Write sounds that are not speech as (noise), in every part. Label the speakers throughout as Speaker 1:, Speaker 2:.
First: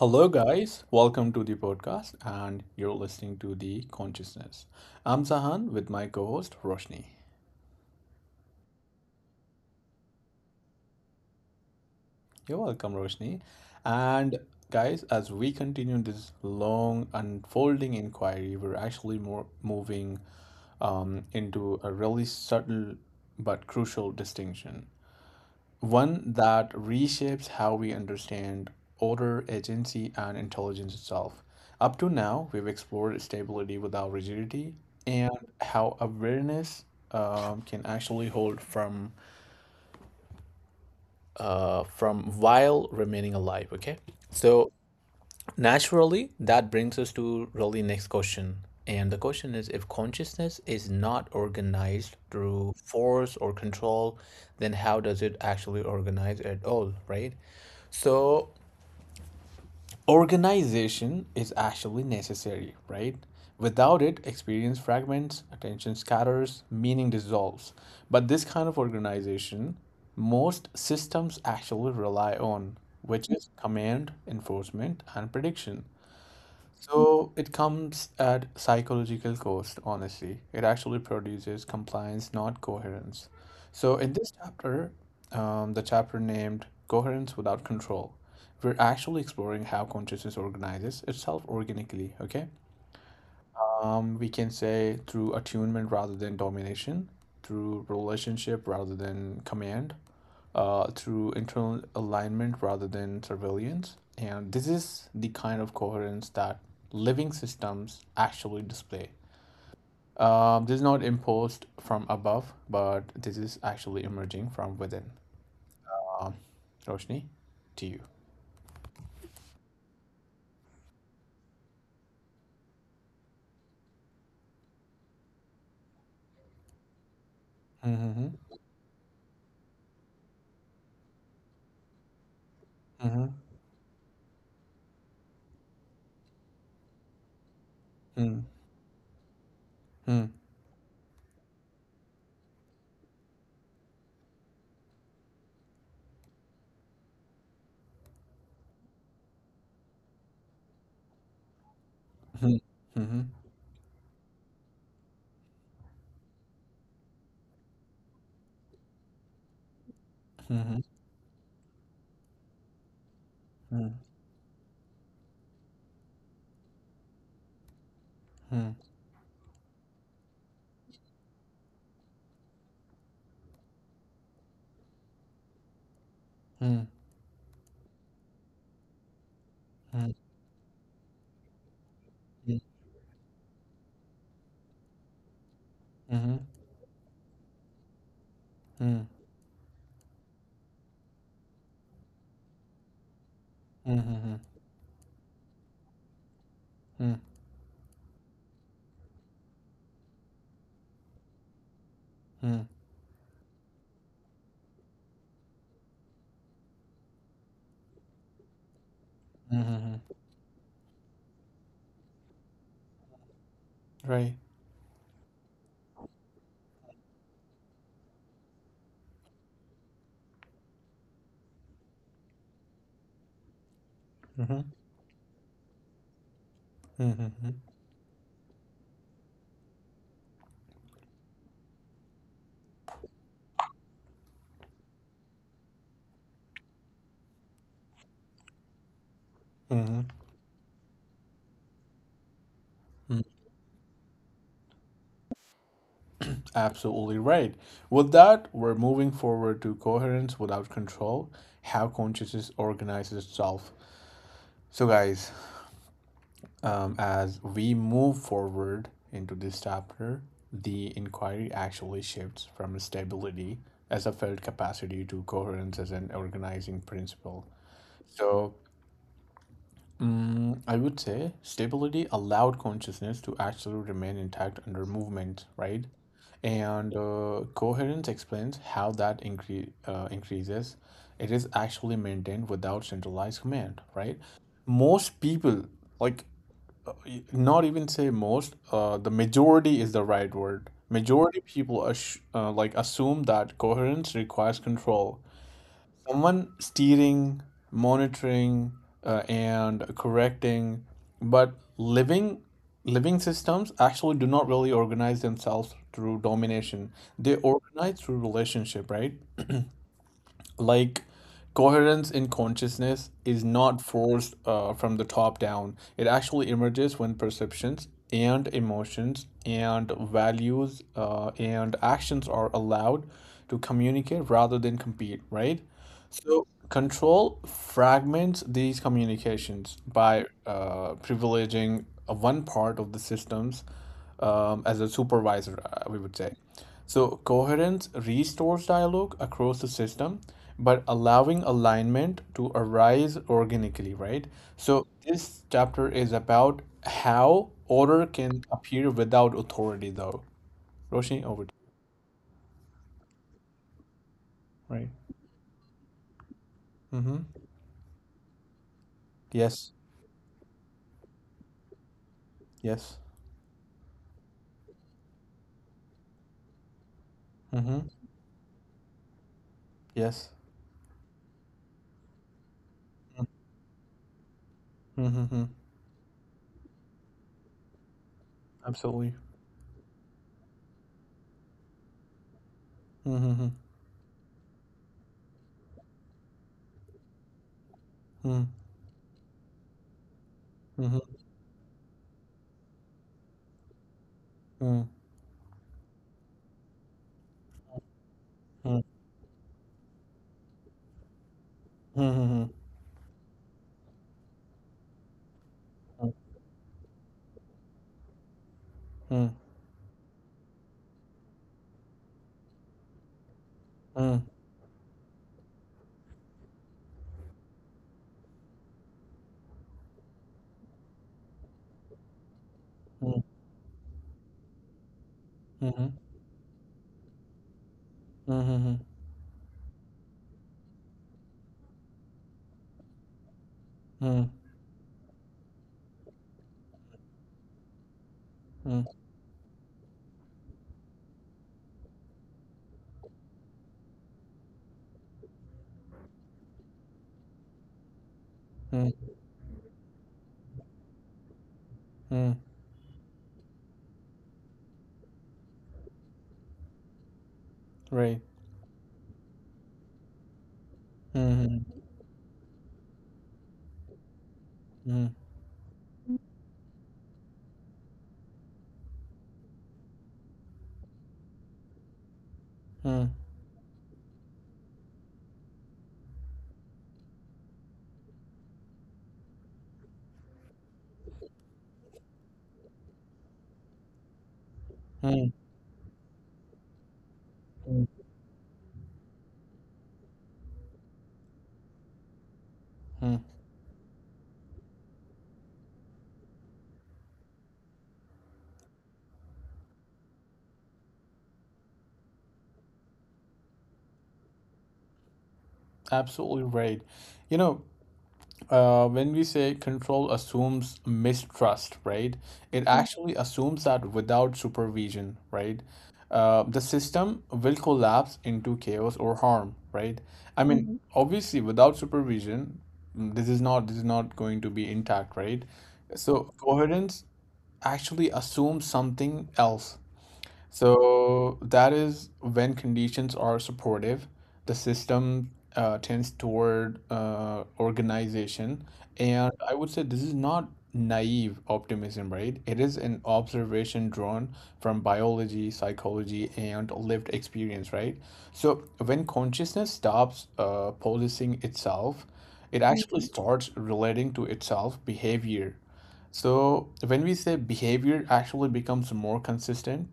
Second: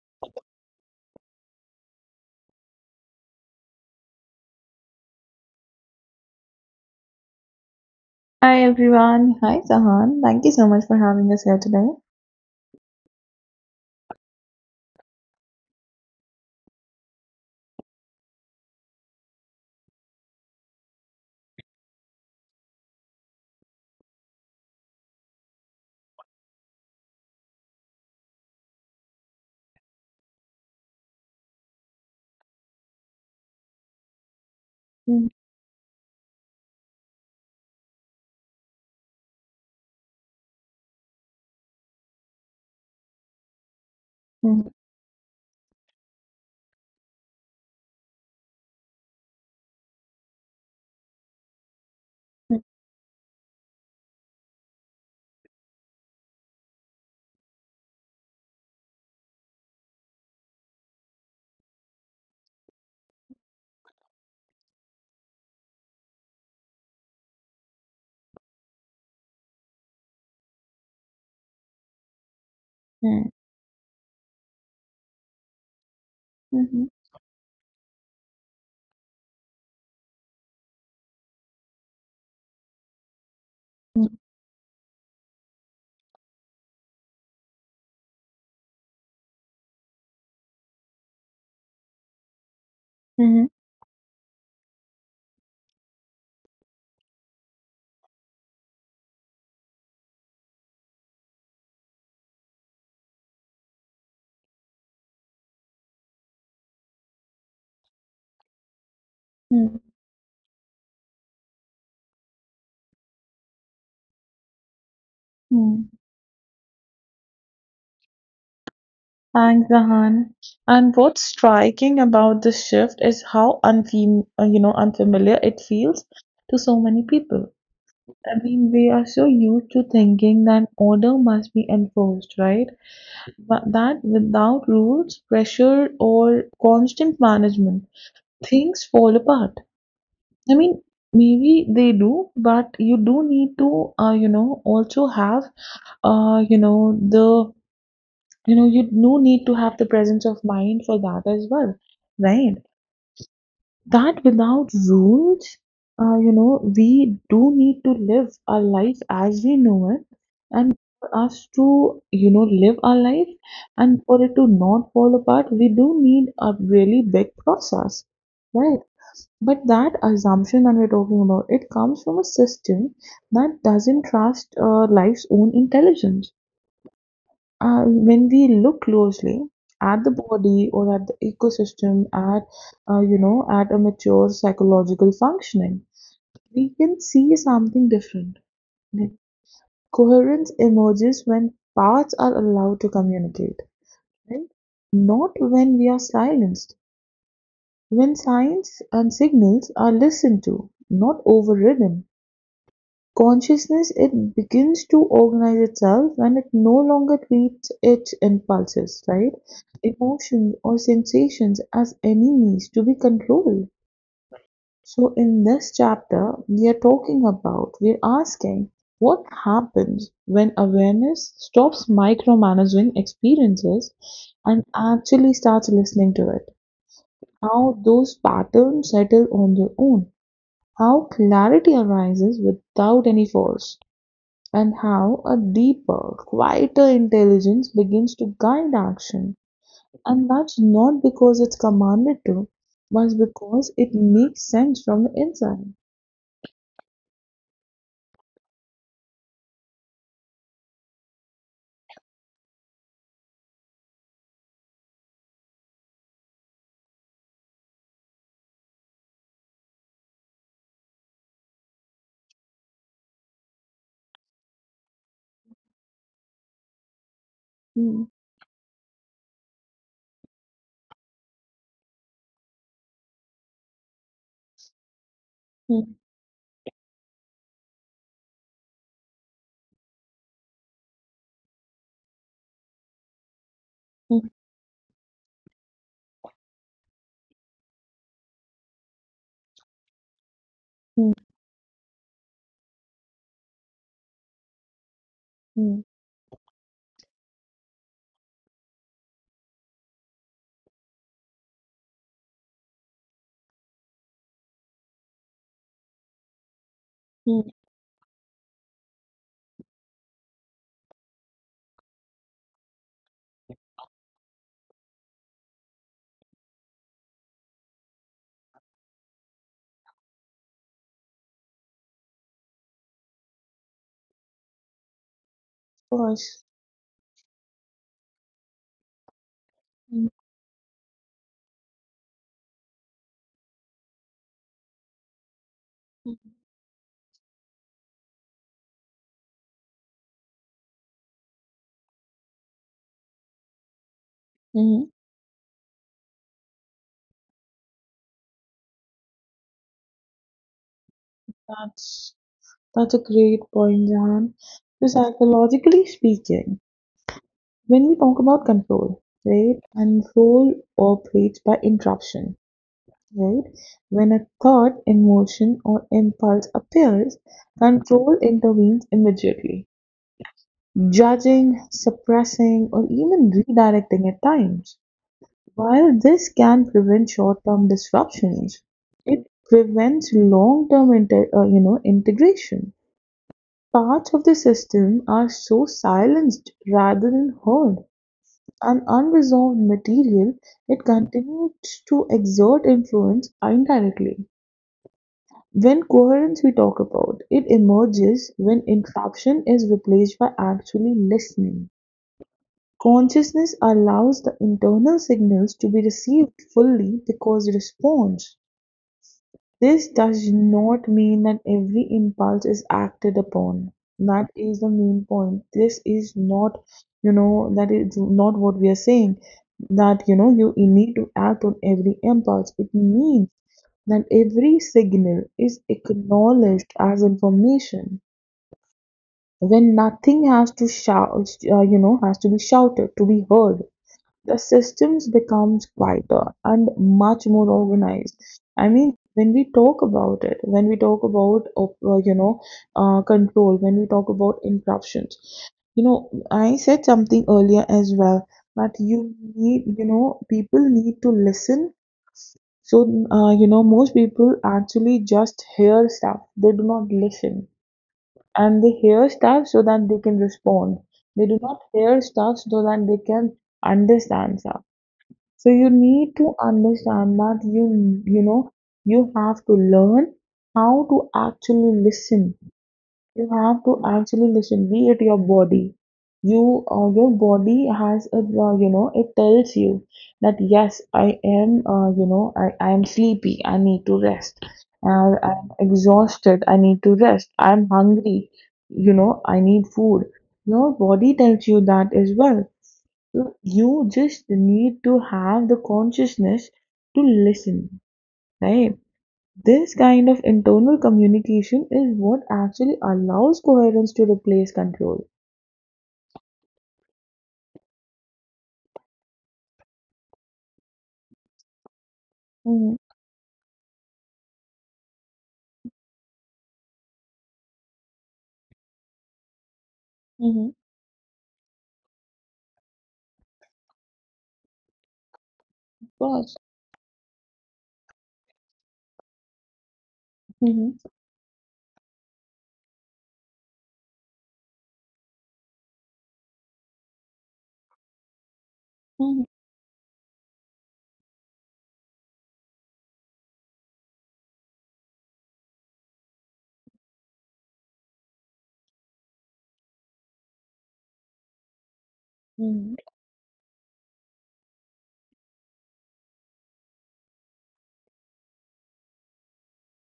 Speaker 1: Hello, guys. Welcome to the podcast, and you're listening to The Consciousness. I'm Sahan with my co host, Roshni.
Speaker 2: Hi everyone. Hi Sahan. Thank you so much for having us here today.
Speaker 1: You're welcome, Roshni. And, guys, as we continue this long unfolding inquiry, we're actually more moving into a really subtle but crucial distinction. One that reshapes how we understand order, agency, and intelligence itself. Up to now, we've explored stability without rigidity and how awareness can actually hold from while remaining alive. Okay, so naturally, that brings us to really next question. And the question is, if consciousness is not organized through force or control, then how does it actually organize at all, right? So organization is actually necessary, right? Without it, experience fragments, attention scatters, meaning dissolves. But this kind of organization, most systems actually rely on, which is command, enforcement, and prediction. So it comes at psychological cost, honestly. It actually produces compliance, not coherence. So in this chapter, the chapter named Coherence Without Control, we're actually exploring how consciousness organizes itself organically, okay? We can say through attunement rather than domination, through relationship rather than command, through internal alignment rather than surveillance. And this is the kind of coherence that living systems actually display. This is not imposed from above, but this is actually emerging from within. Um, Roshni, to you.
Speaker 2: Thanks, Zahan. And what's striking about this shift is how unfamiliar it feels to so many people. I
Speaker 1: Mm-hmm.
Speaker 2: mean, we are so used to thinking that order must be enforced, right?
Speaker 1: Mm-hmm.
Speaker 2: But that without rules, pressure, or constant management,
Speaker 1: Mm-hmm.
Speaker 2: things fall apart.
Speaker 1: Mm-hmm.
Speaker 2: I mean, maybe they do, but you do need to, also have, uh, you know, the, you do need to have the presence of mind for that as well, right?
Speaker 1: Mm-hmm.
Speaker 2: That without rules, we do need to live our life as we know it,
Speaker 1: Mm-hmm.
Speaker 2: and for us to, live our life,
Speaker 1: Mm-hmm.
Speaker 2: and for it to not fall apart, we do need a really big process,
Speaker 1: Mm-hmm.
Speaker 2: right? But that assumption that we're talking about, it comes from a system that doesn't trust life's own intelligence. When we look closely at
Speaker 1: Mm-hmm.
Speaker 2: the body or at the ecosystem, at at a mature psychological functioning,
Speaker 1: Mhm.
Speaker 2: we can see something different.
Speaker 1: Mm.
Speaker 2: Like, coherence emerges when parts are allowed to communicate,
Speaker 1: Mhm. Mhm.
Speaker 2: right? Not when we are silenced.
Speaker 1: Mm.
Speaker 2: When signs and signals are listened to, not overridden.
Speaker 1: Mm.
Speaker 2: Consciousness it begins to organize itself when it no longer treats its impulses, right?
Speaker 1: Mhm. Mhm.
Speaker 2: Emotions or sensations as enemies to be controlled.
Speaker 1: Right.
Speaker 2: So in this chapter we are talking about, we're asking what happens when awareness stops micromanaging experiences
Speaker 1: Mhm.
Speaker 2: and actually starts listening to it.
Speaker 1: Mhm. Mhm.
Speaker 2: How those patterns settle on their own. How clarity arises without any force. And how a deeper, quieter intelligence begins to guide action.
Speaker 1: Mhm.
Speaker 2: And that's not because it's commanded to,
Speaker 1: Mm.
Speaker 2: but because it makes sense from the inside.
Speaker 1: Absolutely right. With that, we're moving forward to coherence without control, how consciousness organizes itself. So, guys, as we move forward into this chapter, the inquiry actually shifts from stability as a felt capacity to coherence as an organizing principle.
Speaker 2: Hmm.
Speaker 1: So, I would say stability allowed consciousness to actually remain intact under movement, right?
Speaker 2: Hmm.
Speaker 1: And coherence explains how that increases. It is actually maintained without centralized command, right?
Speaker 2: Hmm.
Speaker 1: Most people, like, not even say most, the majority is the right word.
Speaker 2: Hmm.
Speaker 1: Majority people assume that coherence requires control,
Speaker 2: Hmm.
Speaker 1: someone steering, monitoring, and correcting, but living living systems actually do not really organize themselves through domination. They
Speaker 2: Hmm.
Speaker 1: organize through relationship, right? Like coherence in consciousness is not forced from the top down. It actually emerges when perceptions and emotions and values and actions are allowed to communicate rather than compete, right?
Speaker 2: Of
Speaker 1: So
Speaker 2: course.
Speaker 1: control fragments these communications
Speaker 2: Hmm.
Speaker 1: by privileging one part of the systems as a supervisor, we would say.
Speaker 2: Hmm.
Speaker 1: So coherence restores dialogue across the system, but allowing alignment to arise organically, right? So
Speaker 2: Hmm.
Speaker 1: this chapter is about how order can appear without authority, though. Roshni, over to you.
Speaker 2: That's that's a great point, Jahan.
Speaker 1: Right.
Speaker 2: So psychologically speaking,
Speaker 1: Mm-hmm.
Speaker 2: when we talk about control, right?
Speaker 1: Yes.
Speaker 2: Control operates by interruption,
Speaker 1: Yes.
Speaker 2: right? When a thought, emotion, or impulse appears,
Speaker 1: Mm-hmm.
Speaker 2: control intervenes immediately,
Speaker 1: Yes.
Speaker 2: judging, suppressing, or even redirecting at times.
Speaker 1: Mm-hmm. Mm-hmm.
Speaker 2: While this can prevent short-term disruptions,
Speaker 1: Absolutely.
Speaker 2: it prevents long-term integration.
Speaker 1: Mm-hmm.
Speaker 2: Parts of the system are so silenced rather than heard.
Speaker 1: Mm-hmm.
Speaker 2: An unresolved material, it
Speaker 1: Mm-hmm.
Speaker 2: continues to exert influence indirectly.
Speaker 1: Mm-hmm.
Speaker 2: When coherence we talk about, it emerges when interruption is replaced by actually listening.
Speaker 1: Mm-hmm.
Speaker 2: Consciousness allows the internal signals to be received fully because response.
Speaker 1: Mm-hmm.
Speaker 2: This does not mean that every impulse is acted upon.
Speaker 1: Mm-hmm.
Speaker 2: That is the main point. This is not, you know, that is not what we are saying. That, you know, you need to act on every impulse. It means that every signal is
Speaker 1: Mm-hmm.
Speaker 2: acknowledged as information
Speaker 1: Mm-hmm.
Speaker 2: when nothing has to shout, has to be shouted to be heard.
Speaker 1: Mm.
Speaker 2: The systems becomes quieter and much more organized. I
Speaker 1: Mm.
Speaker 2: mean, when we talk about it, when we talk about, control, when we talk about interruptions, you know, I said something earlier as well that
Speaker 1: Mm.
Speaker 2: you need, you know, people need to listen.
Speaker 1: Mm.
Speaker 2: So, most people actually just hear stuff, they do not listen
Speaker 1: Right.
Speaker 2: and they hear stuff so that they can respond. They do
Speaker 1: Mm.
Speaker 2: not hear stuff so that they can understand stuff.
Speaker 1: Mm.
Speaker 2: So you need to understand that you know you have to learn how to actually listen.
Speaker 1: Mm. Mm.
Speaker 2: You have to actually listen. Be it your body, your body has a, it tells you that yes I am, I am sleepy. I need to rest.
Speaker 1: Mm. Mm. Mm. Mm. Mm.
Speaker 2: I'm exhausted. I need to rest.
Speaker 1: Mm. Mm.
Speaker 2: I'm
Speaker 1: Mm. Mm. Mm.
Speaker 2: hungry. You know I need food. Your body tells you that as well.
Speaker 1: Mm. Mm.
Speaker 2: You just need to have the consciousness to listen, right? This kind of internal communication is what actually allows coherence to replace control.
Speaker 1: Absolutely right. You know, when we say control assumes mistrust, right? It
Speaker 2: Mm-hmm.
Speaker 1: actually assumes that without supervision, right, the system will collapse into chaos or harm, right? I mean,
Speaker 2: Mm-hmm.
Speaker 1: Mhm. Obviously, without supervision, mm, this is not going to be intact, right?
Speaker 2: Of
Speaker 1: So
Speaker 2: course.
Speaker 1: coherence actually assumes something else.
Speaker 2: Mm-hmm.
Speaker 1: So that is when conditions are supportive, the system tends toward organization. And
Speaker 2: Mm-hmm.
Speaker 1: I would say this is not naive optimism, right? It is an observation drawn from biology, psychology, and lived experience, right? So when consciousness stops policing itself, it
Speaker 2: Mm-hmm.
Speaker 1: actually Mhm. starts relating to itself behavior. So when we say behavior actually becomes more consistent,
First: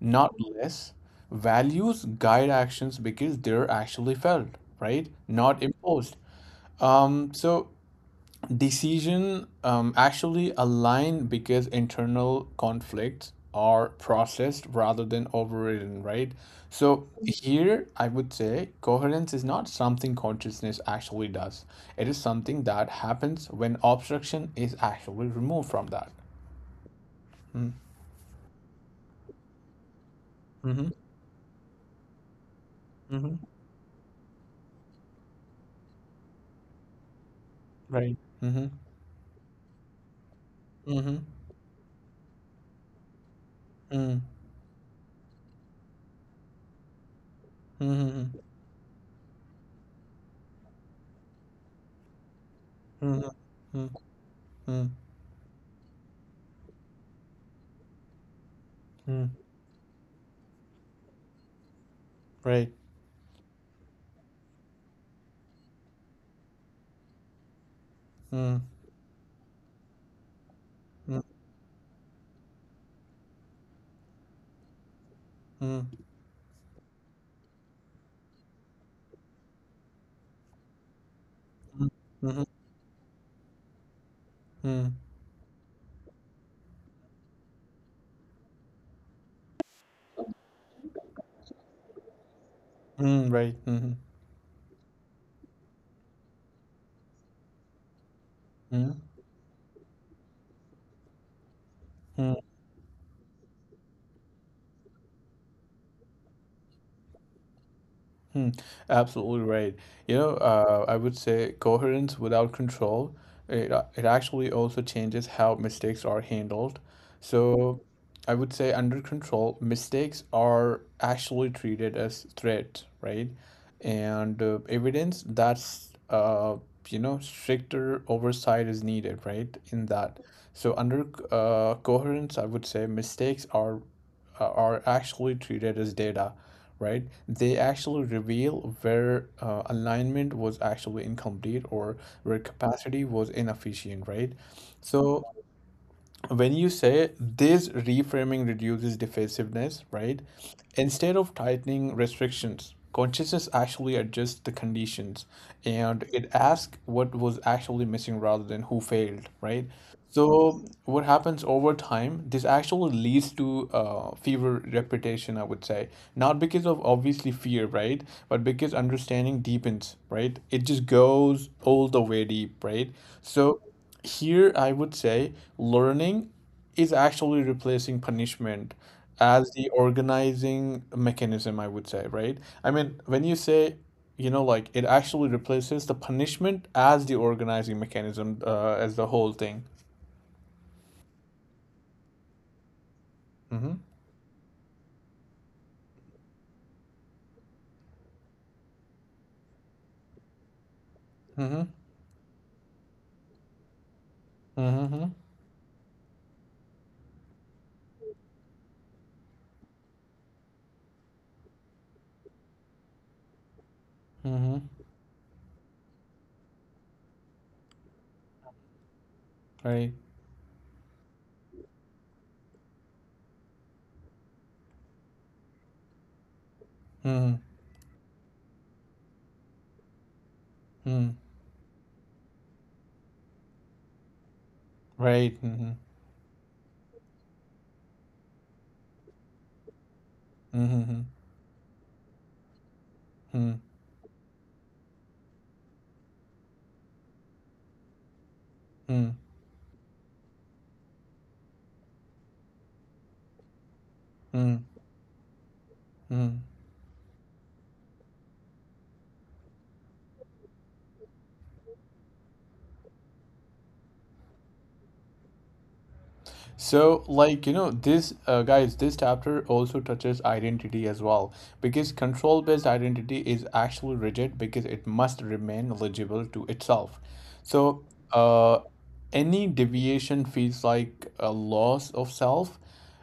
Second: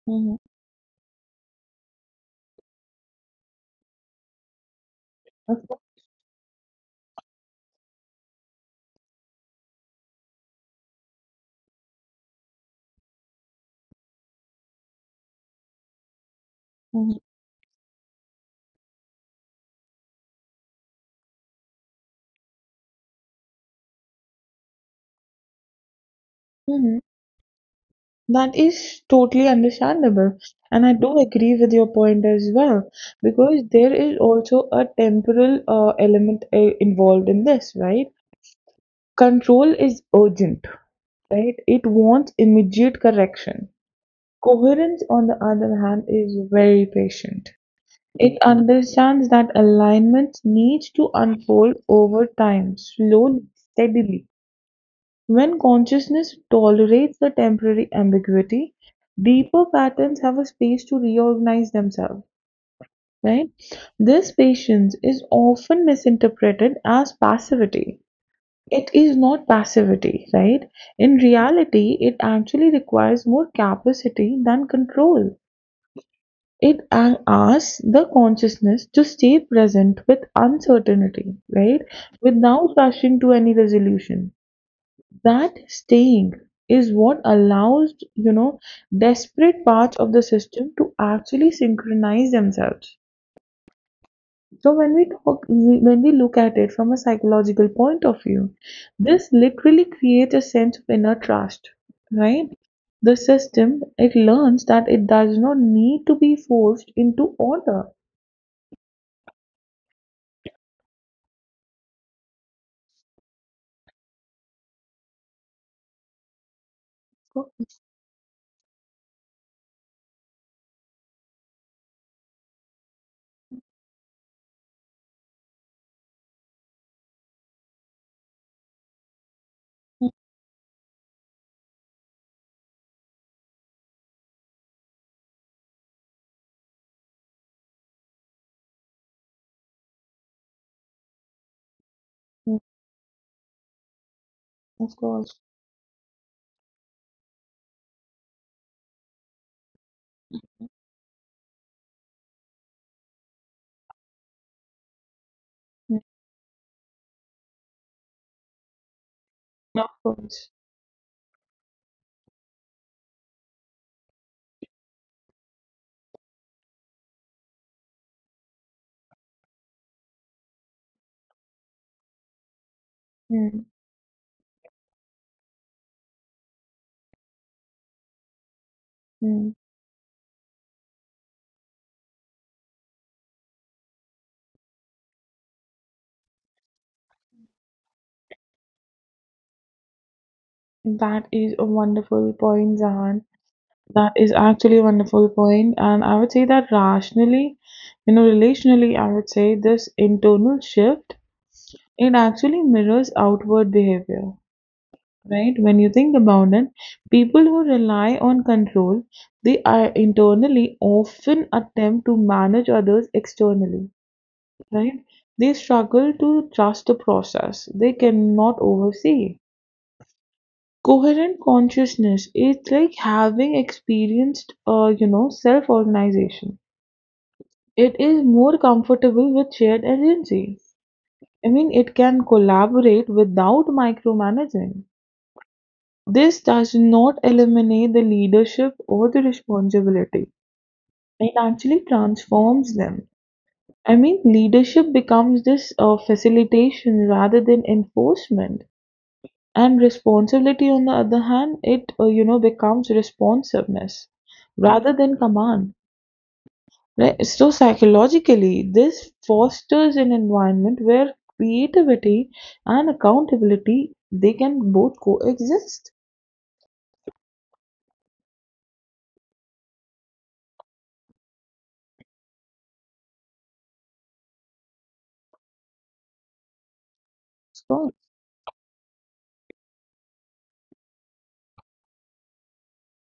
Speaker 1: not
Speaker 2: Mm-hmm.
Speaker 1: less. Values guide actions because they're actually felt, right? Not
Speaker 2: Of course.
Speaker 1: imposed. So decision actually align because internal conflicts are processed rather than overridden, right? So
Speaker 2: Mhm.
Speaker 1: here I would say coherence is not something consciousness actually does. It is something that happens when obstruction is actually removed from that.
Speaker 2: Mhm. That is totally understandable. And
Speaker 1: Mm-hmm.
Speaker 2: I do agree with your point as well,
Speaker 1: Mm-hmm.
Speaker 2: because there is also a temporal element involved in this, right?
Speaker 1: Right. Mm-hmm.
Speaker 2: Control is urgent,
Speaker 1: Mm-hmm.
Speaker 2: right? It wants immediate correction. Coherence, on the other hand, is very patient. It
Speaker 1: Mm-hmm.
Speaker 2: understands that alignments need to unfold over time,
Speaker 1: Mhm.
Speaker 2: slowly,
Speaker 1: Mm.
Speaker 2: steadily.
Speaker 1: Mm.
Speaker 2: When consciousness tolerates the temporary ambiguity,
Speaker 1: Mm.
Speaker 2: deeper patterns have a space to reorganize themselves,
Speaker 1: Right.
Speaker 2: right? This patience is often misinterpreted as passivity.
Speaker 1: Mm.
Speaker 2: It is not passivity, right? In
Speaker 1: Mm.
Speaker 2: reality, it actually requires more capacity than control.
Speaker 1: Mm.
Speaker 2: It asks the consciousness to stay present with uncertainty, right?
Speaker 1: Mm. Mhm.
Speaker 2: Without rushing to any resolution.
Speaker 1: Mm.
Speaker 2: That staying is what allows, you know, desperate parts of the system to actually synchronize themselves.
Speaker 1: Mm. Right. Mhm.
Speaker 2: So when we look at it from a psychological point of view,
Speaker 1: Mm.
Speaker 2: this literally creates a sense of inner trust,
Speaker 1: Mm.
Speaker 2: right? The system, it learns that it does not need to be forced into order.
Speaker 1: Hmm, absolutely right. You know, I would say coherence without control, it actually also changes how mistakes are handled.
Speaker 2: Of course.
Speaker 1: So I would say under control, mistakes are actually treated as threats, right? And evidence that's, you know, stricter oversight is needed, right? In that. So under coherence, I would say mistakes are are actually treated as data, right? They actually reveal where alignment was actually incomplete or where
Speaker 2: Mm,
Speaker 1: capacity was inefficient, right?
Speaker 2: of
Speaker 1: So
Speaker 2: course.
Speaker 1: when you say this reframing reduces defensiveness, right? Instead of tightening restrictions, consciousness actually adjusts the conditions
Speaker 2: Mm.
Speaker 1: and it asks what was actually missing rather than who failed, right?
Speaker 2: Of course.
Speaker 1: So what happens over time, this actually leads to fever reputation, I would say. Not because of obviously fear, right? But because understanding deepens, right? It just goes all the way deep, right?
Speaker 2: Mm.
Speaker 1: So here, I would say learning is actually replacing punishment as
Speaker 2: Mm.
Speaker 1: the organizing mechanism, I would say, right? I mean, when you say, you know, like it actually replaces the punishment as the organizing mechanism, as the whole thing.
Speaker 2: That is a wonderful point, Zahan.
Speaker 1: Mm-hmm.
Speaker 2: That is actually a wonderful point, and I would say that rationally, you know, relationally, I would say this internal shift
Speaker 1: Mm-hmm.
Speaker 2: it actually mirrors outward behavior,
Speaker 1: Mm-hmm.
Speaker 2: right? When you think about it, people who rely on control they are internally often attempt to manage others externally,
Speaker 1: Mm-hmm.
Speaker 2: right? They struggle to trust the process they cannot oversee.
Speaker 1: Right.
Speaker 2: Coherent consciousness is like having experienced, self organization.
Speaker 1: Mm-hmm.
Speaker 2: It is more comfortable with shared agency.
Speaker 1: Mm.
Speaker 2: I mean it can collaborate without micromanaging.
Speaker 1: Right. Mm-hmm.
Speaker 2: This does not eliminate the leadership or the responsibility.
Speaker 1: Mm-hmm.
Speaker 2: It actually transforms them.
Speaker 1: Mm-hmm.
Speaker 2: I mean, leadership becomes this facilitation rather than enforcement, and responsibility, on the other hand, it, becomes responsiveness
Speaker 1: Mm-hmm.
Speaker 2: rather than command.
Speaker 1: Mm-hmm.
Speaker 2: Right? So psychologically, this fosters an environment where creativity and accountability they can both coexist.
Speaker 1: So, like, you know, this guys, this chapter also touches identity as well because control based identity is actually rigid because it must remain legible to itself.
Speaker 2: Of
Speaker 1: So,
Speaker 2: course,
Speaker 1: uh, any deviation feels like a loss of self.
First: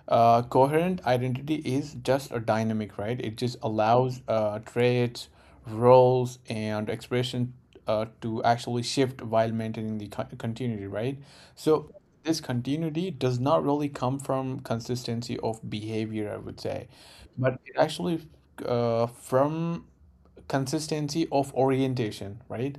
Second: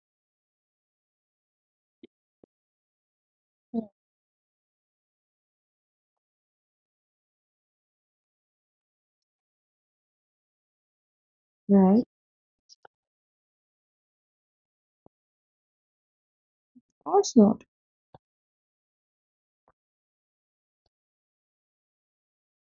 Speaker 1: Coherent identity is just a dynamic, right? It just allows traits, roles, and expression to actually shift while maintaining the continuity, right? So
Speaker 2: right?
Speaker 1: this continuity does not really come from consistency of behavior, I would say,
Speaker 2: Of course
Speaker 1: but
Speaker 2: not.
Speaker 1: it actually from consistency of orientation, right?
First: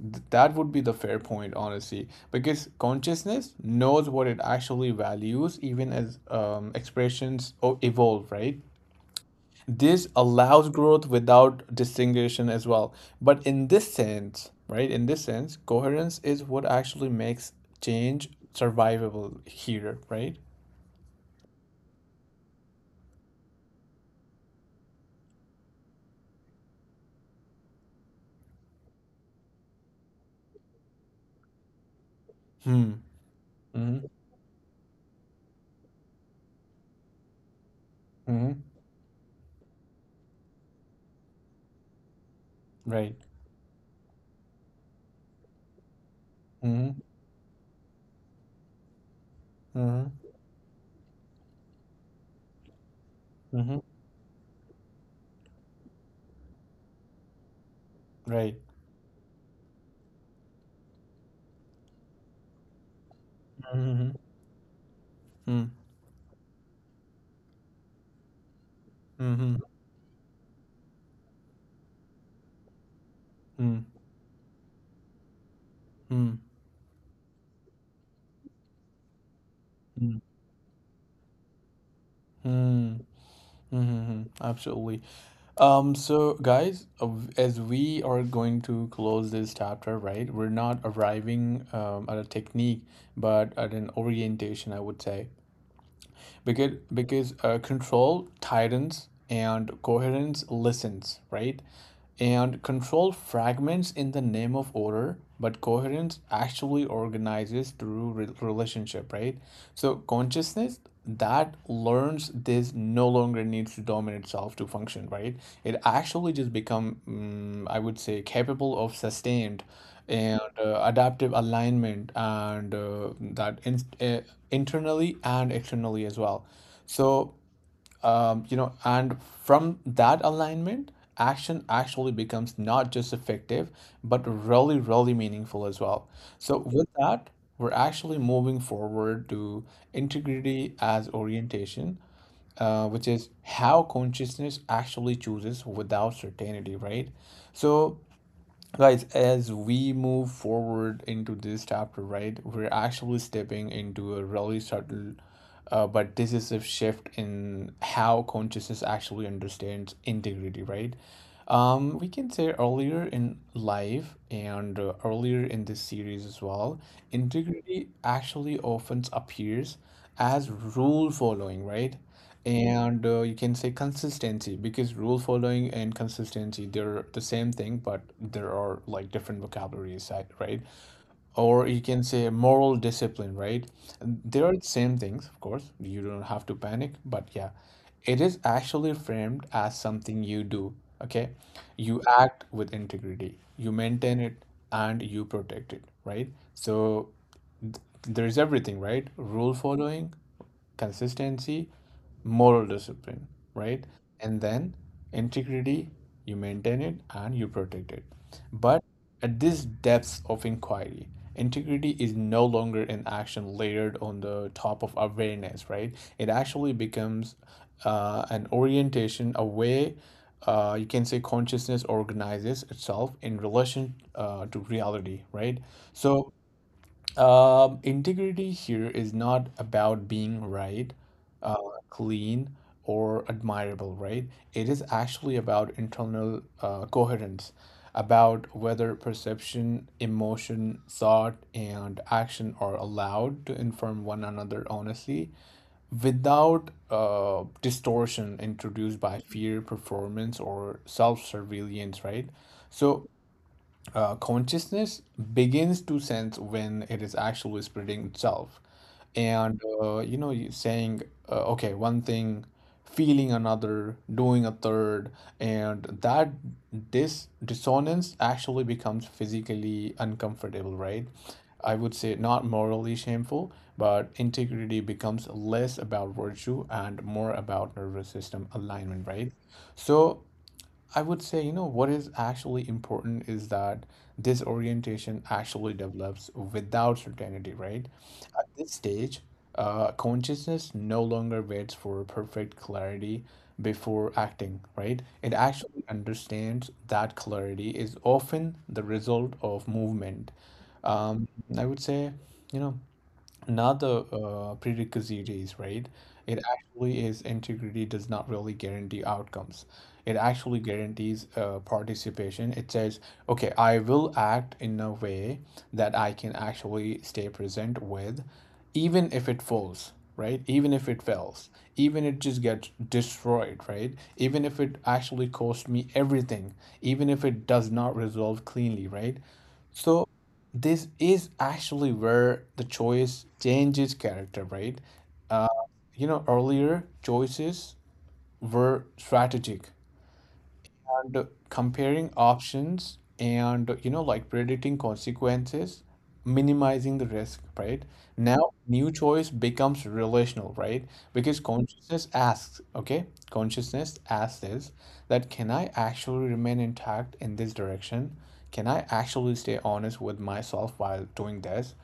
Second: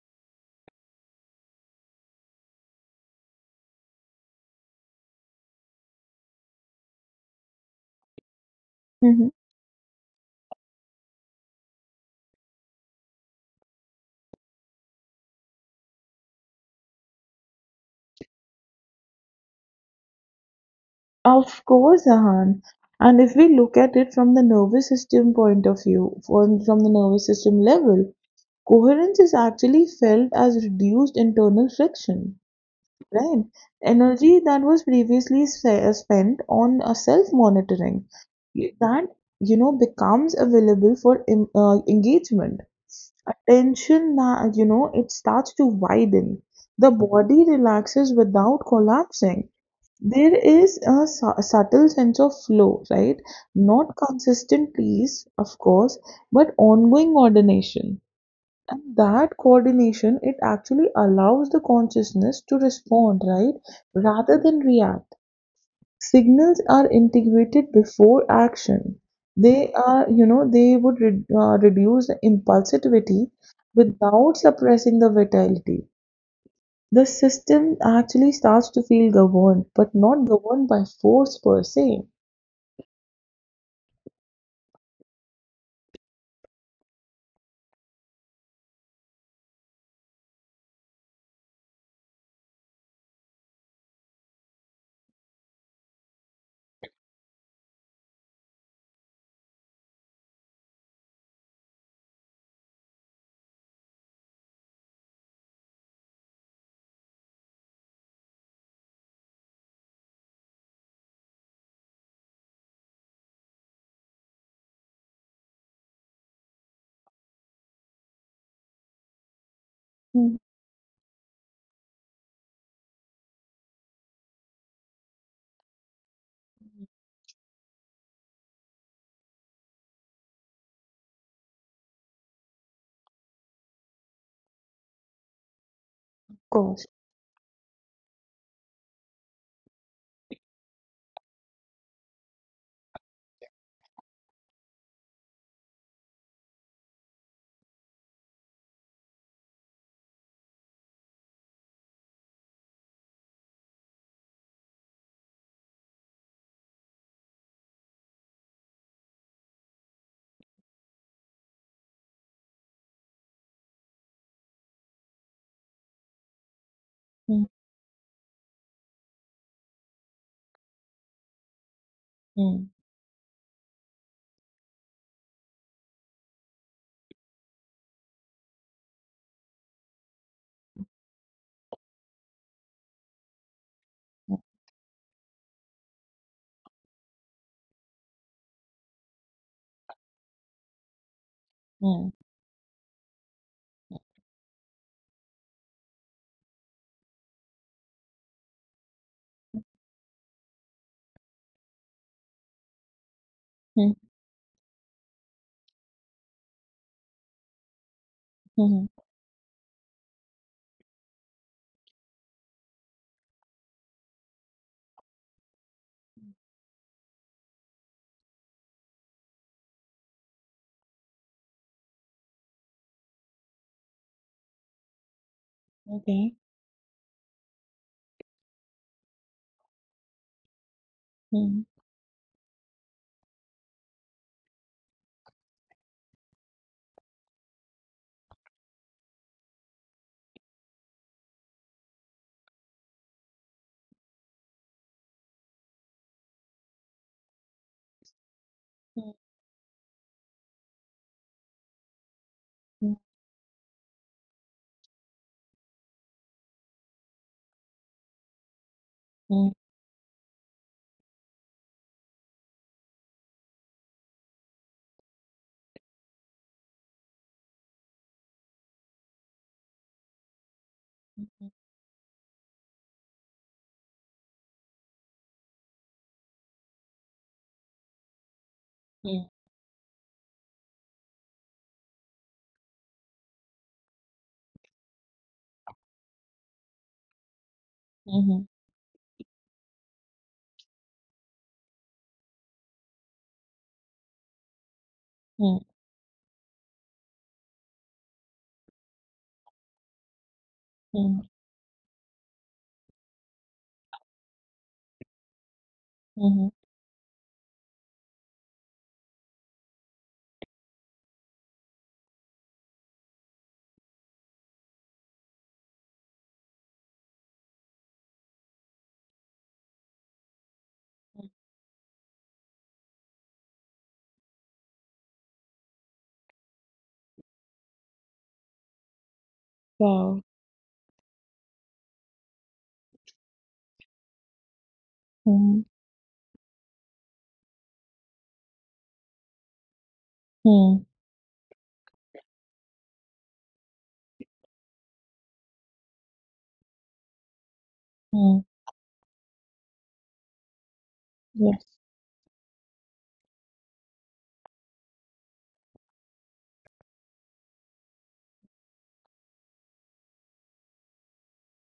Speaker 1: That would be the fair point, honestly, because consciousness knows what it actually values, even as expressions evolve, right?
Speaker 2: Mhm.
Speaker 1: This allows growth without distinction as well. But in this sense, right, in this sense, coherence is what actually makes change survivable here, right?
Speaker 2: Of course, Ahan. And if we look at it from the nervous system point of view, from the nervous system level, coherence is actually felt as reduced internal friction,
Speaker 1: Hmm.
Speaker 2: right?
Speaker 1: Hmm.
Speaker 2: Energy that was previously spent on self-monitoring,
Speaker 1: Hmm.
Speaker 2: that, you know, becomes available for engagement.
Speaker 1: Right.
Speaker 2: Attention that you know it starts to widen. The
Speaker 1: Hmm.
Speaker 2: body relaxes without collapsing.
Speaker 1: Hmm.
Speaker 2: There is a subtle sense of flow, right?
Speaker 1: Hmm.
Speaker 2: Not consistent peace of course, but ongoing coordination.
Speaker 1: Right.
Speaker 2: And that coordination it actually allows the consciousness to respond, right?
Speaker 1: Hmm.
Speaker 2: Rather than react. Signals are integrated before action.
Speaker 1: Hmm.
Speaker 2: They are, you know, they would reduce the impulsivity
Speaker 1: Hmm.
Speaker 2: without suppressing the vitality.
Speaker 1: Mm.
Speaker 2: The system actually starts to feel governed, but
Speaker 1: Mm.
Speaker 2: not governed by force per se.
Speaker 1: Mm. Mm-hmm. Absolutely. So guys, as we are going to close this chapter, right? We're not arriving at a technique, but at an orientation, I would say. Because control tightens and coherence listens, right? And control fragments in the name of order, but coherence actually organizes through relationship, right? So consciousness that learns this no longer needs to dominate itself to function, right? It actually just become mm, I would say capable of sustained
Speaker 2: Mm.
Speaker 1: and adaptive alignment and internally and externally as well. So you know, and from that alignment, action actually becomes not just effective but really really meaningful as well.
Speaker 2: Of
Speaker 1: So with
Speaker 2: course.
Speaker 1: that, we're actually moving forward to integrity as orientation, which is how consciousness actually chooses without certainty, right? So guys, as we move forward into this chapter, right, we're actually stepping into a really subtle, but this is a shift in how consciousness actually understands integrity, right? We can say earlier in life and earlier in this series as well,
Speaker 2: Mm.
Speaker 1: integrity actually often appears as rule following, right?
Speaker 2: Mm.
Speaker 1: And you can say consistency because rule following and consistency, they're the same thing, but there are like different vocabularies, right? Or you can say moral discipline, right?
Speaker 2: Mm.
Speaker 1: They are the same things, of course. You don't have to panic, but yeah, it is actually framed as something you do, okay? You
Speaker 2: Mm.
Speaker 1: act with integrity, you maintain it, and you protect it, right? So there's everything, right? Rule following, consistency, moral discipline, right?
Speaker 2: Mm.
Speaker 1: And then integrity, you maintain it and you protect it. But
Speaker 2: Mm.
Speaker 1: at this depth of inquiry, integrity is no longer an action layered on the top of awareness, right? It actually becomes an orientation, a way you can say consciousness organizes itself in relation to reality, right? So
Speaker 2: Okay.
Speaker 1: integrity here is not about being right, uh,
Speaker 2: Mm.
Speaker 1: clean, or admirable, right? It is actually about internal coherence, about whether perception, emotion, thought, and action are allowed to inform one another honestly without distortion introduced
Speaker 2: Mm.
Speaker 1: by fear, performance, or self surveillance, right?
Speaker 2: Mm.
Speaker 1: So consciousness begins to sense when it is actually spreading itself.
Speaker 2: Mm.
Speaker 1: And, you know, you saying, okay, one thing, feeling another, doing a third, and that this dissonance actually becomes physically uncomfortable, right?
Speaker 2: Mm.
Speaker 1: I would say not morally shameful, but integrity becomes less about virtue and more about nervous system alignment,
Speaker 2: Mm.
Speaker 1: right? So I would say, you know, what is actually important is that this orientation actually develops without certainty, right?
Speaker 2: Mm.
Speaker 1: At this stage, consciousness no longer waits for perfect clarity before acting, right? It
Speaker 2: Mm.
Speaker 1: actually understands that clarity is often the result of movement.
Speaker 2: Mm.
Speaker 1: Um, I would say, you know, not the prerequisites, right? It
Speaker 2: Mm.
Speaker 1: actually is integrity does not really guarantee outcomes. It actually guarantees participation. It says, okay, I will act in a way that I can actually stay present with, even if it falls, right? Even if it fails, even it just gets destroyed, right? Even if it actually cost me everything, even if it does not resolve cleanly, right? So
Speaker 2: Wow.
Speaker 1: this is actually where the choice changes character, right? Uh,
Speaker 2: Mm.
Speaker 1: you know, earlier choices were strategic
Speaker 2: Mm.
Speaker 1: and comparing options and, you know, like predicting consequences, minimizing the risk, right?
Speaker 2: Mm.
Speaker 1: Now, new choice becomes relational, right? Because
Speaker 2: Yes.
Speaker 1: consciousness asks, okay, consciousness asks this that can I actually remain intact in this direction? Can I actually stay honest with myself while doing this?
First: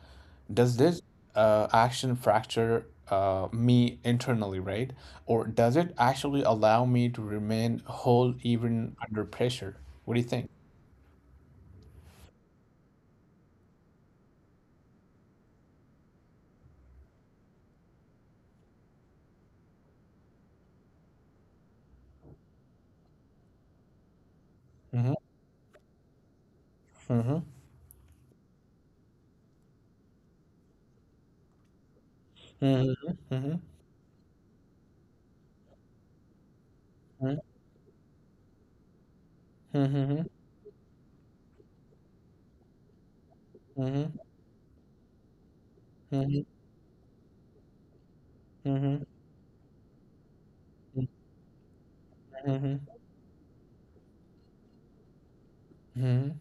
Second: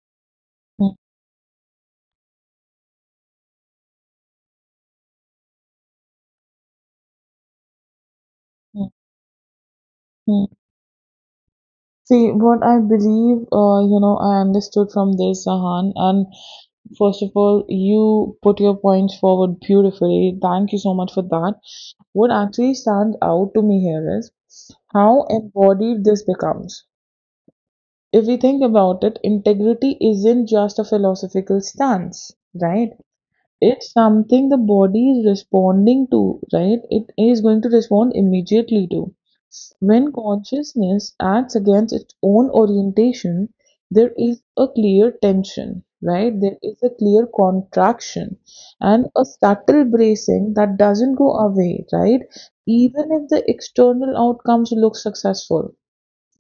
Speaker 1: Does
Speaker 2: Mm.
Speaker 1: this action fracture me internally, right? Or does it actually allow me to remain whole
Speaker 2: Mm.
Speaker 1: even under pressure? What do you
Speaker 2: Mm.
Speaker 1: think?
Speaker 2: See, what I believe, I understood from this, Sahan, and first of all, you put your points forward beautifully. Thank you so much for that. What actually stands out to me here is
Speaker 1: Mhm,
Speaker 2: how embodied this becomes.
Speaker 1: mhm,
Speaker 2: If we think about it, integrity isn't just a philosophical stance, right?
Speaker 1: mhm, mhm,
Speaker 2: It's something the body is responding to, right? It is going to respond immediately to.
Speaker 1: mhm,
Speaker 2: When
Speaker 1: mhm,
Speaker 2: consciousness acts against its own orientation, there
Speaker 1: mhm,
Speaker 2: is a clear tension, right?
Speaker 1: mhm,
Speaker 2: There is a clear contraction
Speaker 1: mhm, mhm, mhm,
Speaker 2: and a subtle bracing that doesn't go away, right? Even if the external outcomes look successful.
Speaker 1: mhm,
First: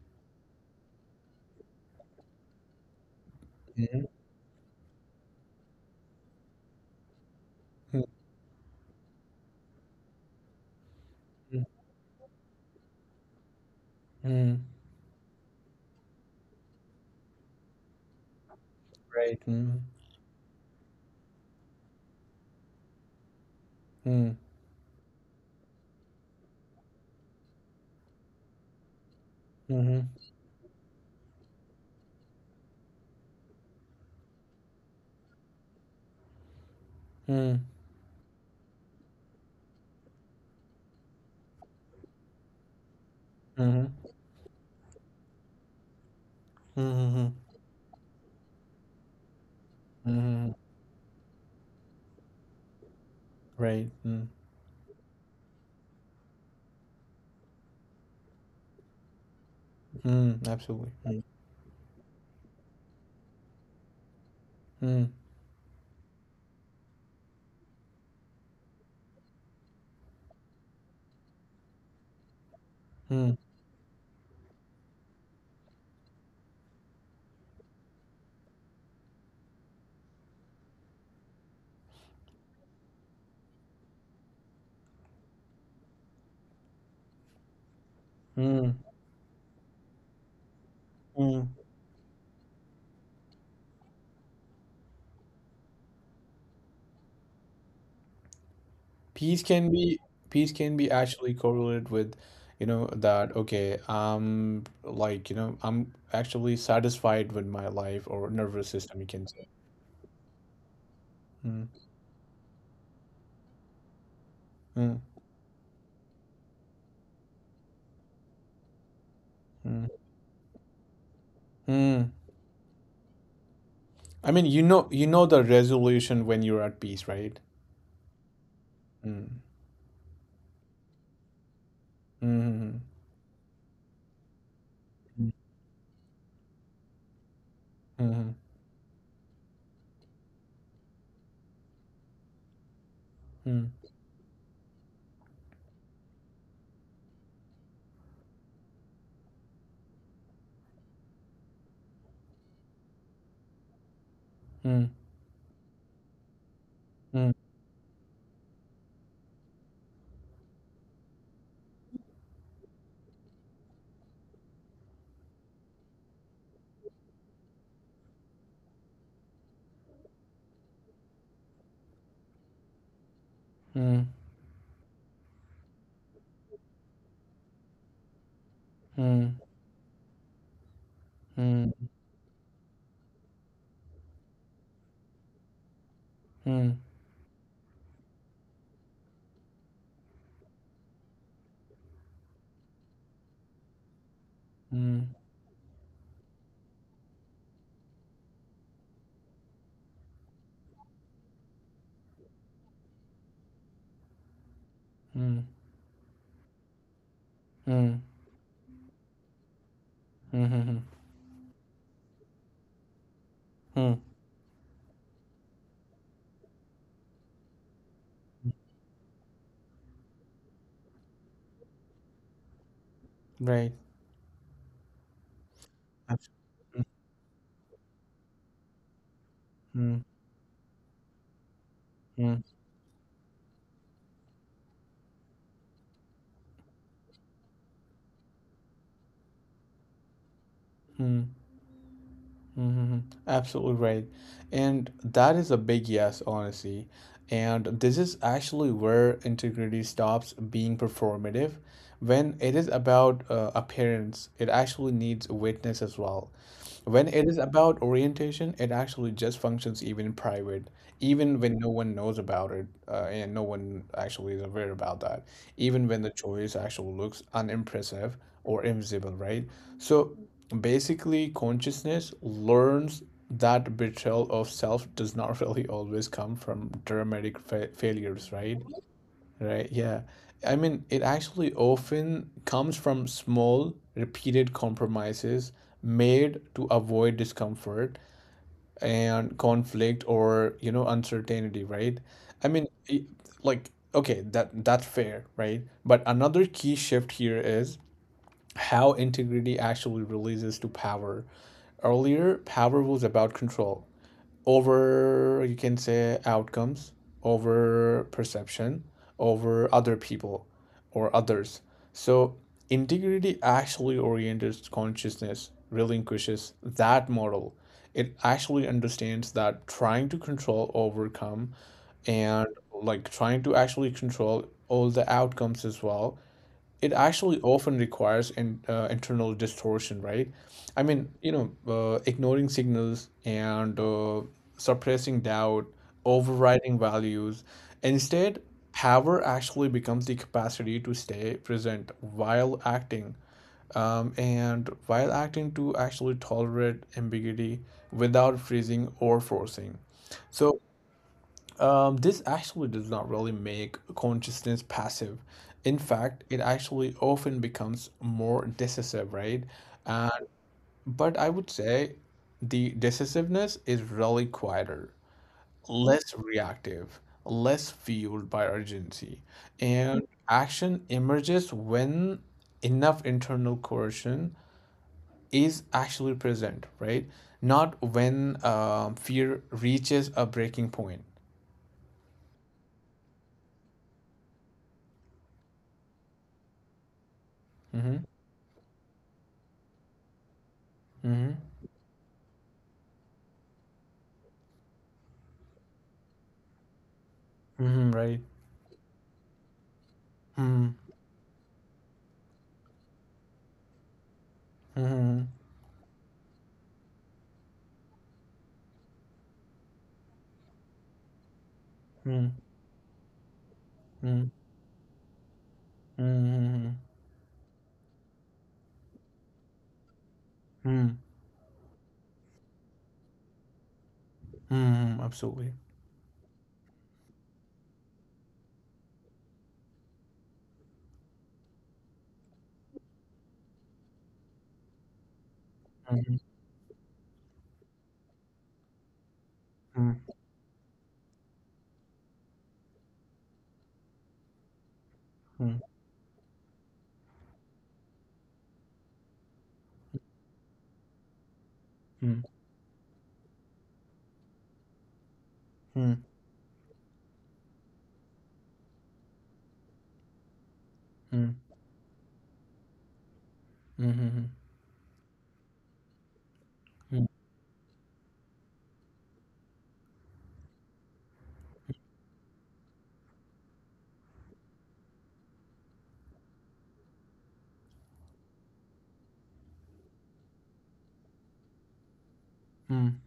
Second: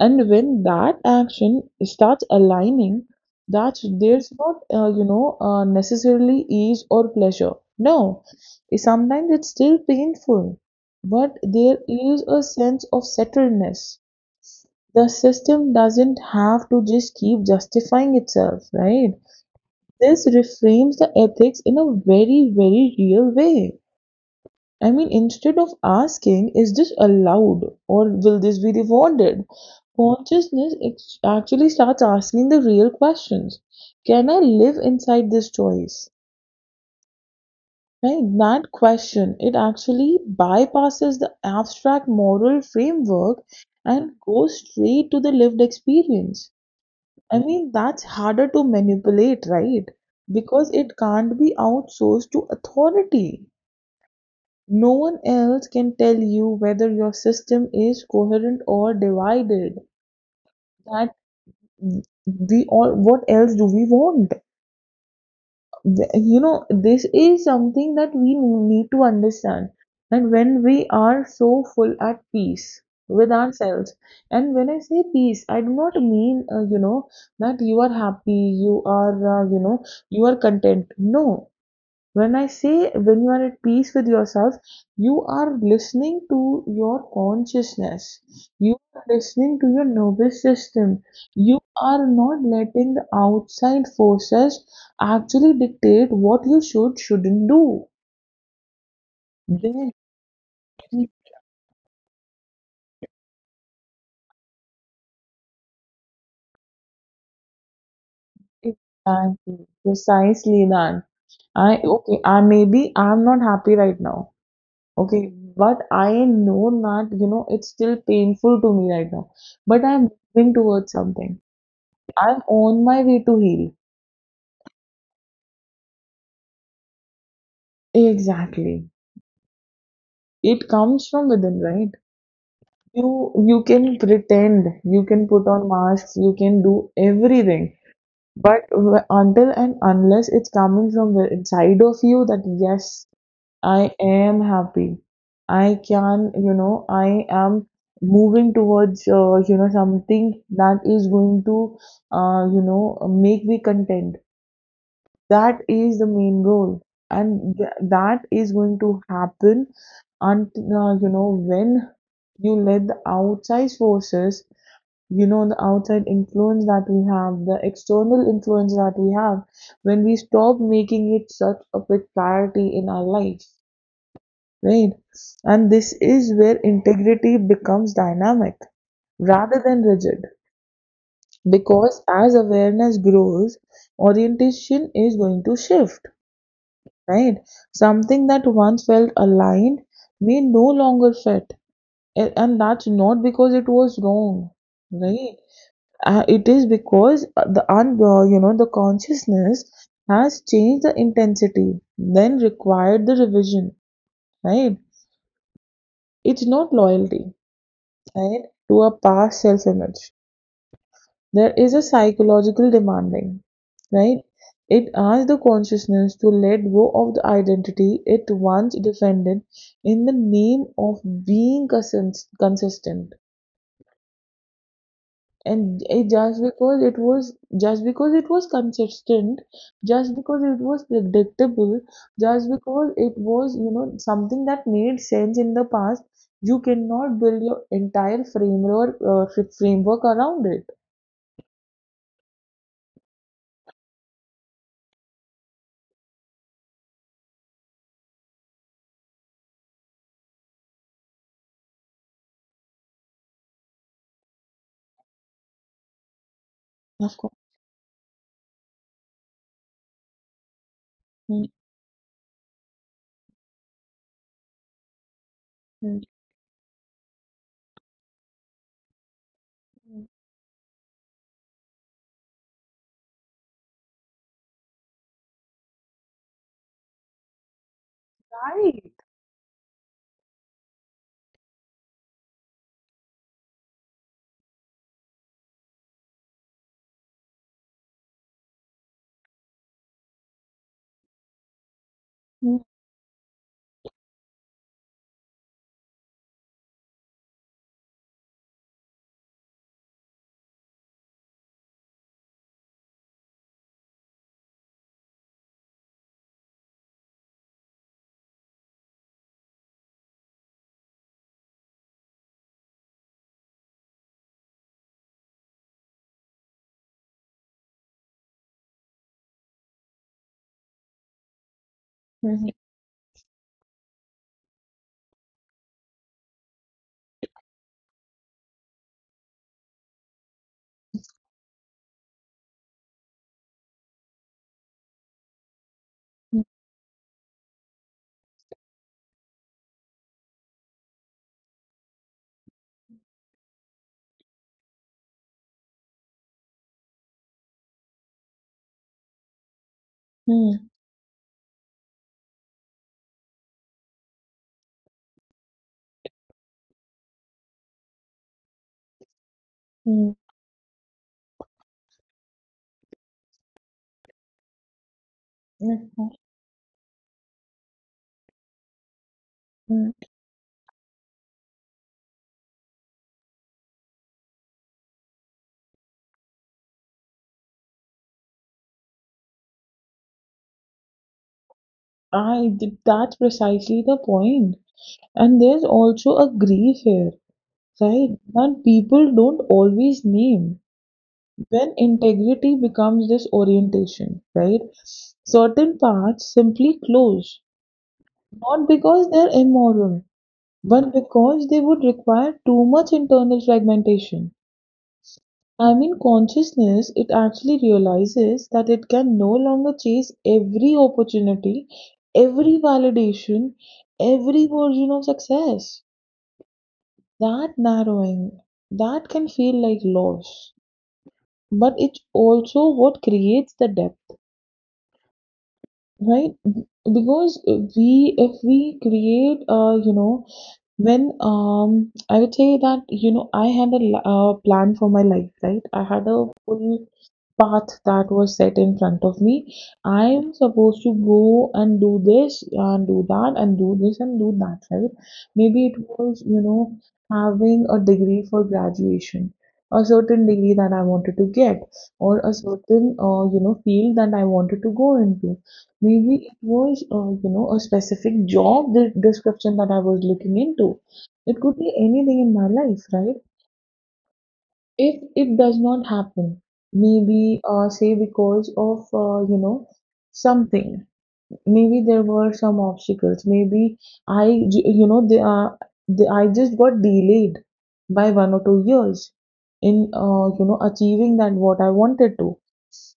Speaker 2: And when that action starts aligning, that's
Speaker 1: mhm,
Speaker 2: there's not, necessarily ease or pleasure. No, sometimes it's still painful, but
Speaker 1: mhm,
Speaker 2: there is a sense of settledness.
Speaker 1: mhm,
Speaker 2: The system doesn't have to just keep justifying itself, right?
Speaker 1: right. Mhm,
Speaker 2: This reframes the ethics in a very, very real way.
Speaker 1: mhm,
Speaker 2: I mean, instead of asking, is this allowed or will this be rewarded?
Speaker 1: mhm,
Speaker 2: Consciousness actually starts asking the real questions. Can I live inside this choice?
Speaker 1: mhm,
Speaker 2: Right? That question, it actually bypasses the abstract moral framework
Speaker 1: mhm,
Speaker 2: and goes straight to the lived experience.
Speaker 1: mhm,
Speaker 2: I mean, that's harder to manipulate, right?
Speaker 1: mhm,
Speaker 2: Because it can't be outsourced to authority.
Speaker 1: right. Hmm.
Speaker 2: No one else can tell you whether your system is coherent or divided.
Speaker 1: Hmm.
Speaker 2: That
Speaker 1: Absolutely.
Speaker 2: we all, what else do we want?
Speaker 1: Mm,
Speaker 2: You know, this is something that we need to understand. And when we are so full at peace with
Speaker 1: mm,
Speaker 2: ourselves, and when I say peace, I do not mean, that you are happy, you are, you are content. No, when I say when you are at peace with yourself, you are listening to your consciousness.
Speaker 1: mm,
Speaker 2: You are listening to your nervous system.
Speaker 1: mm,
Speaker 2: You are not letting the outside forces actually dictate what you should, shouldn't do.
Speaker 1: peace can
Speaker 2: They
Speaker 1: be peace can be actually correlated with, you know, that okay, I'm like, you know, I'm actually satisfied with my life or nervous system, you can say.
Speaker 2: exactly, precisely that.
Speaker 1: Mm,
Speaker 2: I okay, I maybe I'm not happy right now.
Speaker 1: mm,
Speaker 2: Okay, but I know that you know it's still painful to me right now.
Speaker 1: mm,
Speaker 2: But I'm moving towards something.
Speaker 1: mm.
Speaker 2: I'm on my way to heal.
Speaker 1: I mean, you know the resolution when you're at peace, right?
Speaker 2: Exactly.
Speaker 1: Mm,
Speaker 2: It comes from within, right?
Speaker 1: mm,
Speaker 2: You you can pretend, you
Speaker 1: mm,
Speaker 2: can put on masks, you can do everything,
Speaker 1: mm,
Speaker 2: but until and unless it's coming from the inside of you that yes,
Speaker 1: mm, mm,
Speaker 2: I am happy. I can, I am moving towards something that is going to uh, you know make me content.
Speaker 1: mm,
Speaker 2: That is the main goal, and that is going to happen until when you let the outside forces, you know, the outside influence that we have, the external influence that we have, when we stop making it such a big priority in our life,
Speaker 1: mm,
Speaker 2: right? And this is where integrity becomes dynamic
Speaker 1: mm, mm,
Speaker 2: rather than rigid,
Speaker 1: mm, mm, mm,
Speaker 2: because as awareness grows, orientation is going to shift.
Speaker 1: mm,
Speaker 2: Right? Something that once felt aligned may no longer fit. And that's not because it was wrong, right? It is because the un- you know the consciousness has changed the intensity, then required the revision, right? It's not loyalty, right, to a past self-image.
Speaker 1: mm, mm, mm,
Speaker 2: There is a psychological demanding,
Speaker 1: mm,
Speaker 2: right? It asks the consciousness to let go of the identity it once defended in the name of being consistent,
Speaker 1: right.
Speaker 2: and it
Speaker 1: Abs-
Speaker 2: just because it was, just because it was consistent,
Speaker 1: Mm,
Speaker 2: just because it was predictable,
Speaker 1: mm,
Speaker 2: just because it was, something that made sense in the past, you cannot build your entire framework framework around it.
Speaker 1: mm, mm-hmm. Absolutely right. And that is a big yes, honestly. And this is actually where integrity stops being performative. When it is about appearance, it actually needs witness as well. When
Speaker 2: Of
Speaker 1: it is
Speaker 2: course.
Speaker 1: about orientation, it actually just functions even in private, even
Speaker 2: Mm,
Speaker 1: when no one knows about it, and no one actually is aware about that, even when
Speaker 2: mm,
Speaker 1: the choice actually looks unimpressive or invisible, right?
Speaker 2: mm.
Speaker 1: So basically, consciousness learns that betrayal of self does not (laughs) really always come from dramatic fa failures, right?
Speaker 2: Right.
Speaker 1: Right, yeah. I mean, it actually often comes from small, repeated compromises made to avoid discomfort and conflict or, you know, uncertainty, right? I
Speaker 2: Mhm,
Speaker 1: mean, like, okay, that's fair, right? But another key shift here is how integrity actually releases to power. Earlier, power was about control over, you can say, outcomes, over perception, over other people or others. So integrity actually oriented consciousness relinquishes that model. It actually understands that trying to control overcome and,
Speaker 2: mhm,
Speaker 1: like, trying to actually control all the outcomes as well, it actually often requires an internal distortion, right? I mean, you know, ignoring signals and suppressing doubt,
Speaker 2: mhm,
Speaker 1: overriding values. Instead, power actually becomes the capacity to stay present while acting, and while acting to actually tolerate ambiguity without freezing or forcing. So this actually does not really make consciousness passive. In fact, it actually often becomes more decisive, right? And
Speaker 2: mhm,
Speaker 1: but I would say the decisiveness is really quieter,
Speaker 2: mhm,
Speaker 1: less reactive, less fueled by urgency,
Speaker 2: mhm.
Speaker 1: and action emerges when enough internal coercion is actually present, right? Not when fear reaches a breaking point.
Speaker 2: I did That's precisely the point. And there's also a grief here,
Speaker 1: Mm-hmm.
Speaker 2: right? That people don't always name
Speaker 1: Mm-hmm.
Speaker 2: when integrity becomes this orientation, right? Certain paths simply close,
Speaker 1: Mhm, right.
Speaker 2: not because they're immoral,
Speaker 1: Mhm,
Speaker 2: but because they would require too much internal fragmentation.
Speaker 1: mhm,
Speaker 2: I mean, consciousness, it actually realizes that it can no longer chase every opportunity,
Speaker 1: mhm,
Speaker 2: every validation,
Speaker 1: mhm,
Speaker 2: every version of success.
Speaker 1: mhm,
Speaker 2: That narrowing, that can feel like loss.
Speaker 1: mhm,
Speaker 2: But it's also what creates the depth,
Speaker 1: mhm, absolutely.
Speaker 2: right? Because if we create, when I would say that, you know, I had a plan for my life, right? I had
Speaker 1: Mhm,
Speaker 2: a full path that was set in front of me.
Speaker 1: mhm,
Speaker 2: I am supposed to go and do this and do that and do this and do that, right? Maybe it was, you know, having a degree for graduation, a certain degree that I wanted to get,
Speaker 1: mhm,
Speaker 2: or a certain, field that I wanted to go into.
Speaker 1: mhm,
Speaker 2: Maybe it was, a specific job the description that I was looking into.
Speaker 1: mhm,
Speaker 2: It could be anything in my life, right?
Speaker 1: mhm, mhm,
Speaker 2: If it does not happen,
Speaker 1: mhm,
Speaker 2: maybe say because of, something. Maybe there were some obstacles. I you know, I just got delayed by 1 or 2 years in achieving that what I wanted to.
Speaker 1: mhm,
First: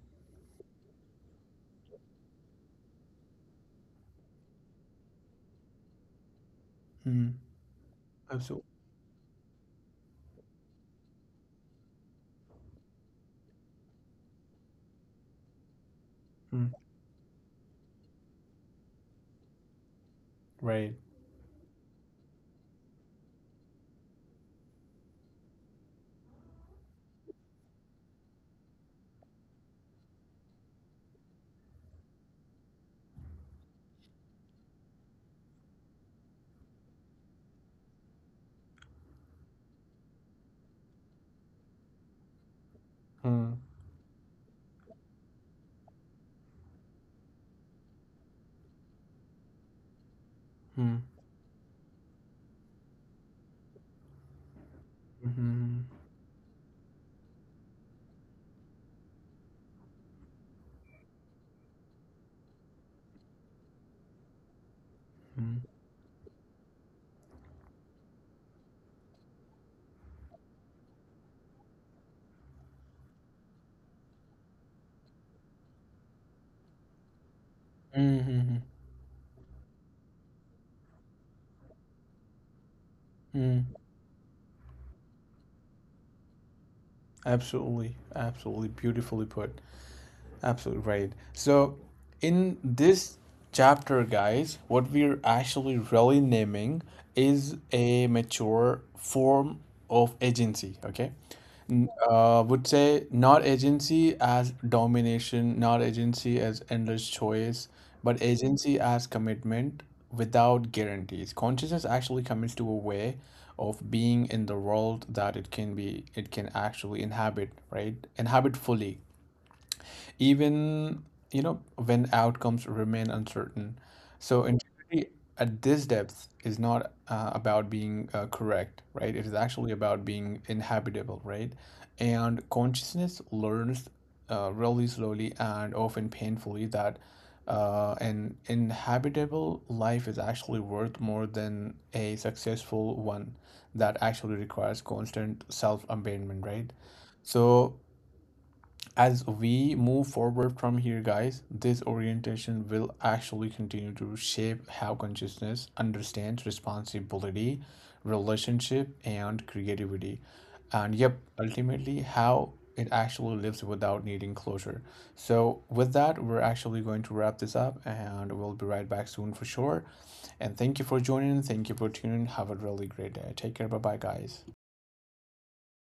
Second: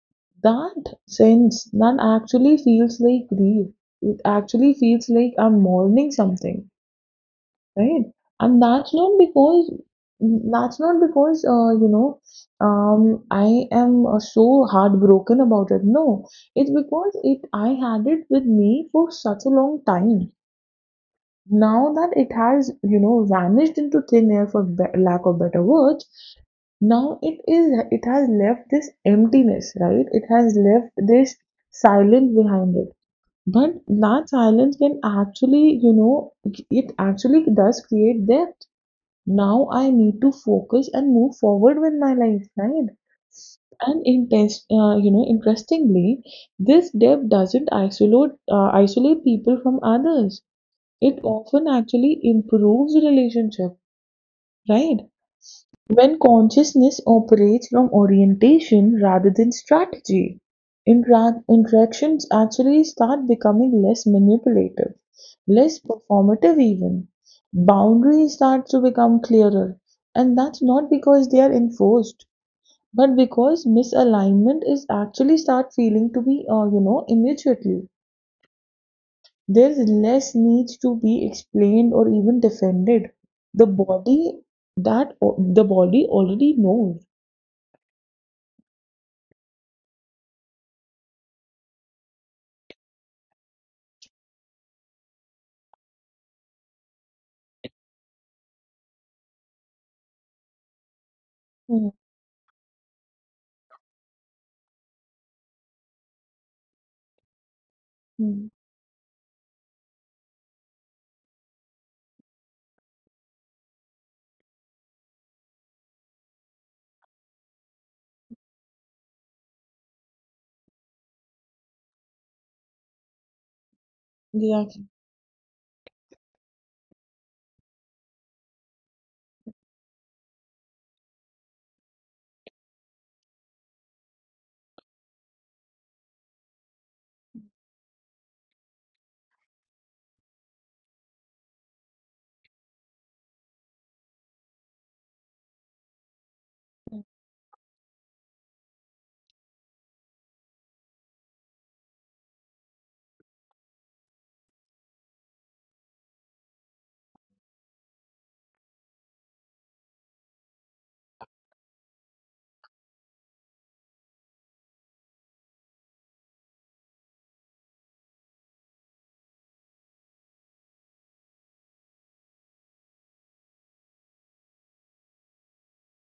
Speaker 2: That sense that actually feels like grief, it actually feels like I'm mourning something.
Speaker 1: mhm,
Speaker 2: Right? And
Speaker 1: absolutely.
Speaker 2: that's not because that's not because, I am so heartbroken about it. No, it's
Speaker 1: Mhm,
Speaker 2: because it I had it with me for such a long time.
Speaker 1: right.
Speaker 2: Now that it has, you know, vanished into thin air for be lack of better words, now it has left this emptiness, right? It has left this silence behind it. But that silence can actually, you know, it actually does create depth. Now I need to focus and move forward with my life, right?
Speaker 1: Mhm,
Speaker 2: And intense, interestingly, this depth doesn't isolate people from others.
Speaker 1: mhm,
Speaker 2: It often actually improves relationship, right?
Speaker 1: mhm,
Speaker 2: When consciousness operates from orientation rather than strategy, interactions actually start becoming less manipulative,
Speaker 1: mhm,
Speaker 2: less performative, even. Boundaries start to become clearer, and that's not because they are enforced, but because misalignment is actually start feeling to be, immediately.
Speaker 1: mhm, mhm,
Speaker 2: There's less need to be explained or even defended. The
Speaker 1: mhm,
Speaker 2: body, the body already knows.
Speaker 1: absolutely, absolutely beautifully put. Absolutely right. So, in this chapter, guys, what we're actually really naming is a mature form of agency, okay? Would say not agency as domination, not agency as endless choice, but
Speaker 2: 嗯，
Speaker 1: agency as commitment without guarantees. Consciousness actually commits to a way of being in the world that it can actually inhabit, right? Inhabit fully even, you know, when outcomes remain uncertain. So
Speaker 2: 对啊。
Speaker 1: integrity at this depth is not about being correct, right? It is actually about being inhabitable, right? And consciousness learns really slowly and often painfully that an inhabitable life is actually worth more than a successful one that actually requires constant self-abandonment, right? So as we move forward from here, guys, this orientation will actually continue to shape how consciousness understands responsibility, relationship, and creativity, and yep, ultimately how it actually lives without needing closure. So with that, we're actually going to wrap this up and we'll be right back soon for sure. And thank you for joining, thank you for tuning, have a really great day. Take care, bye bye, guys.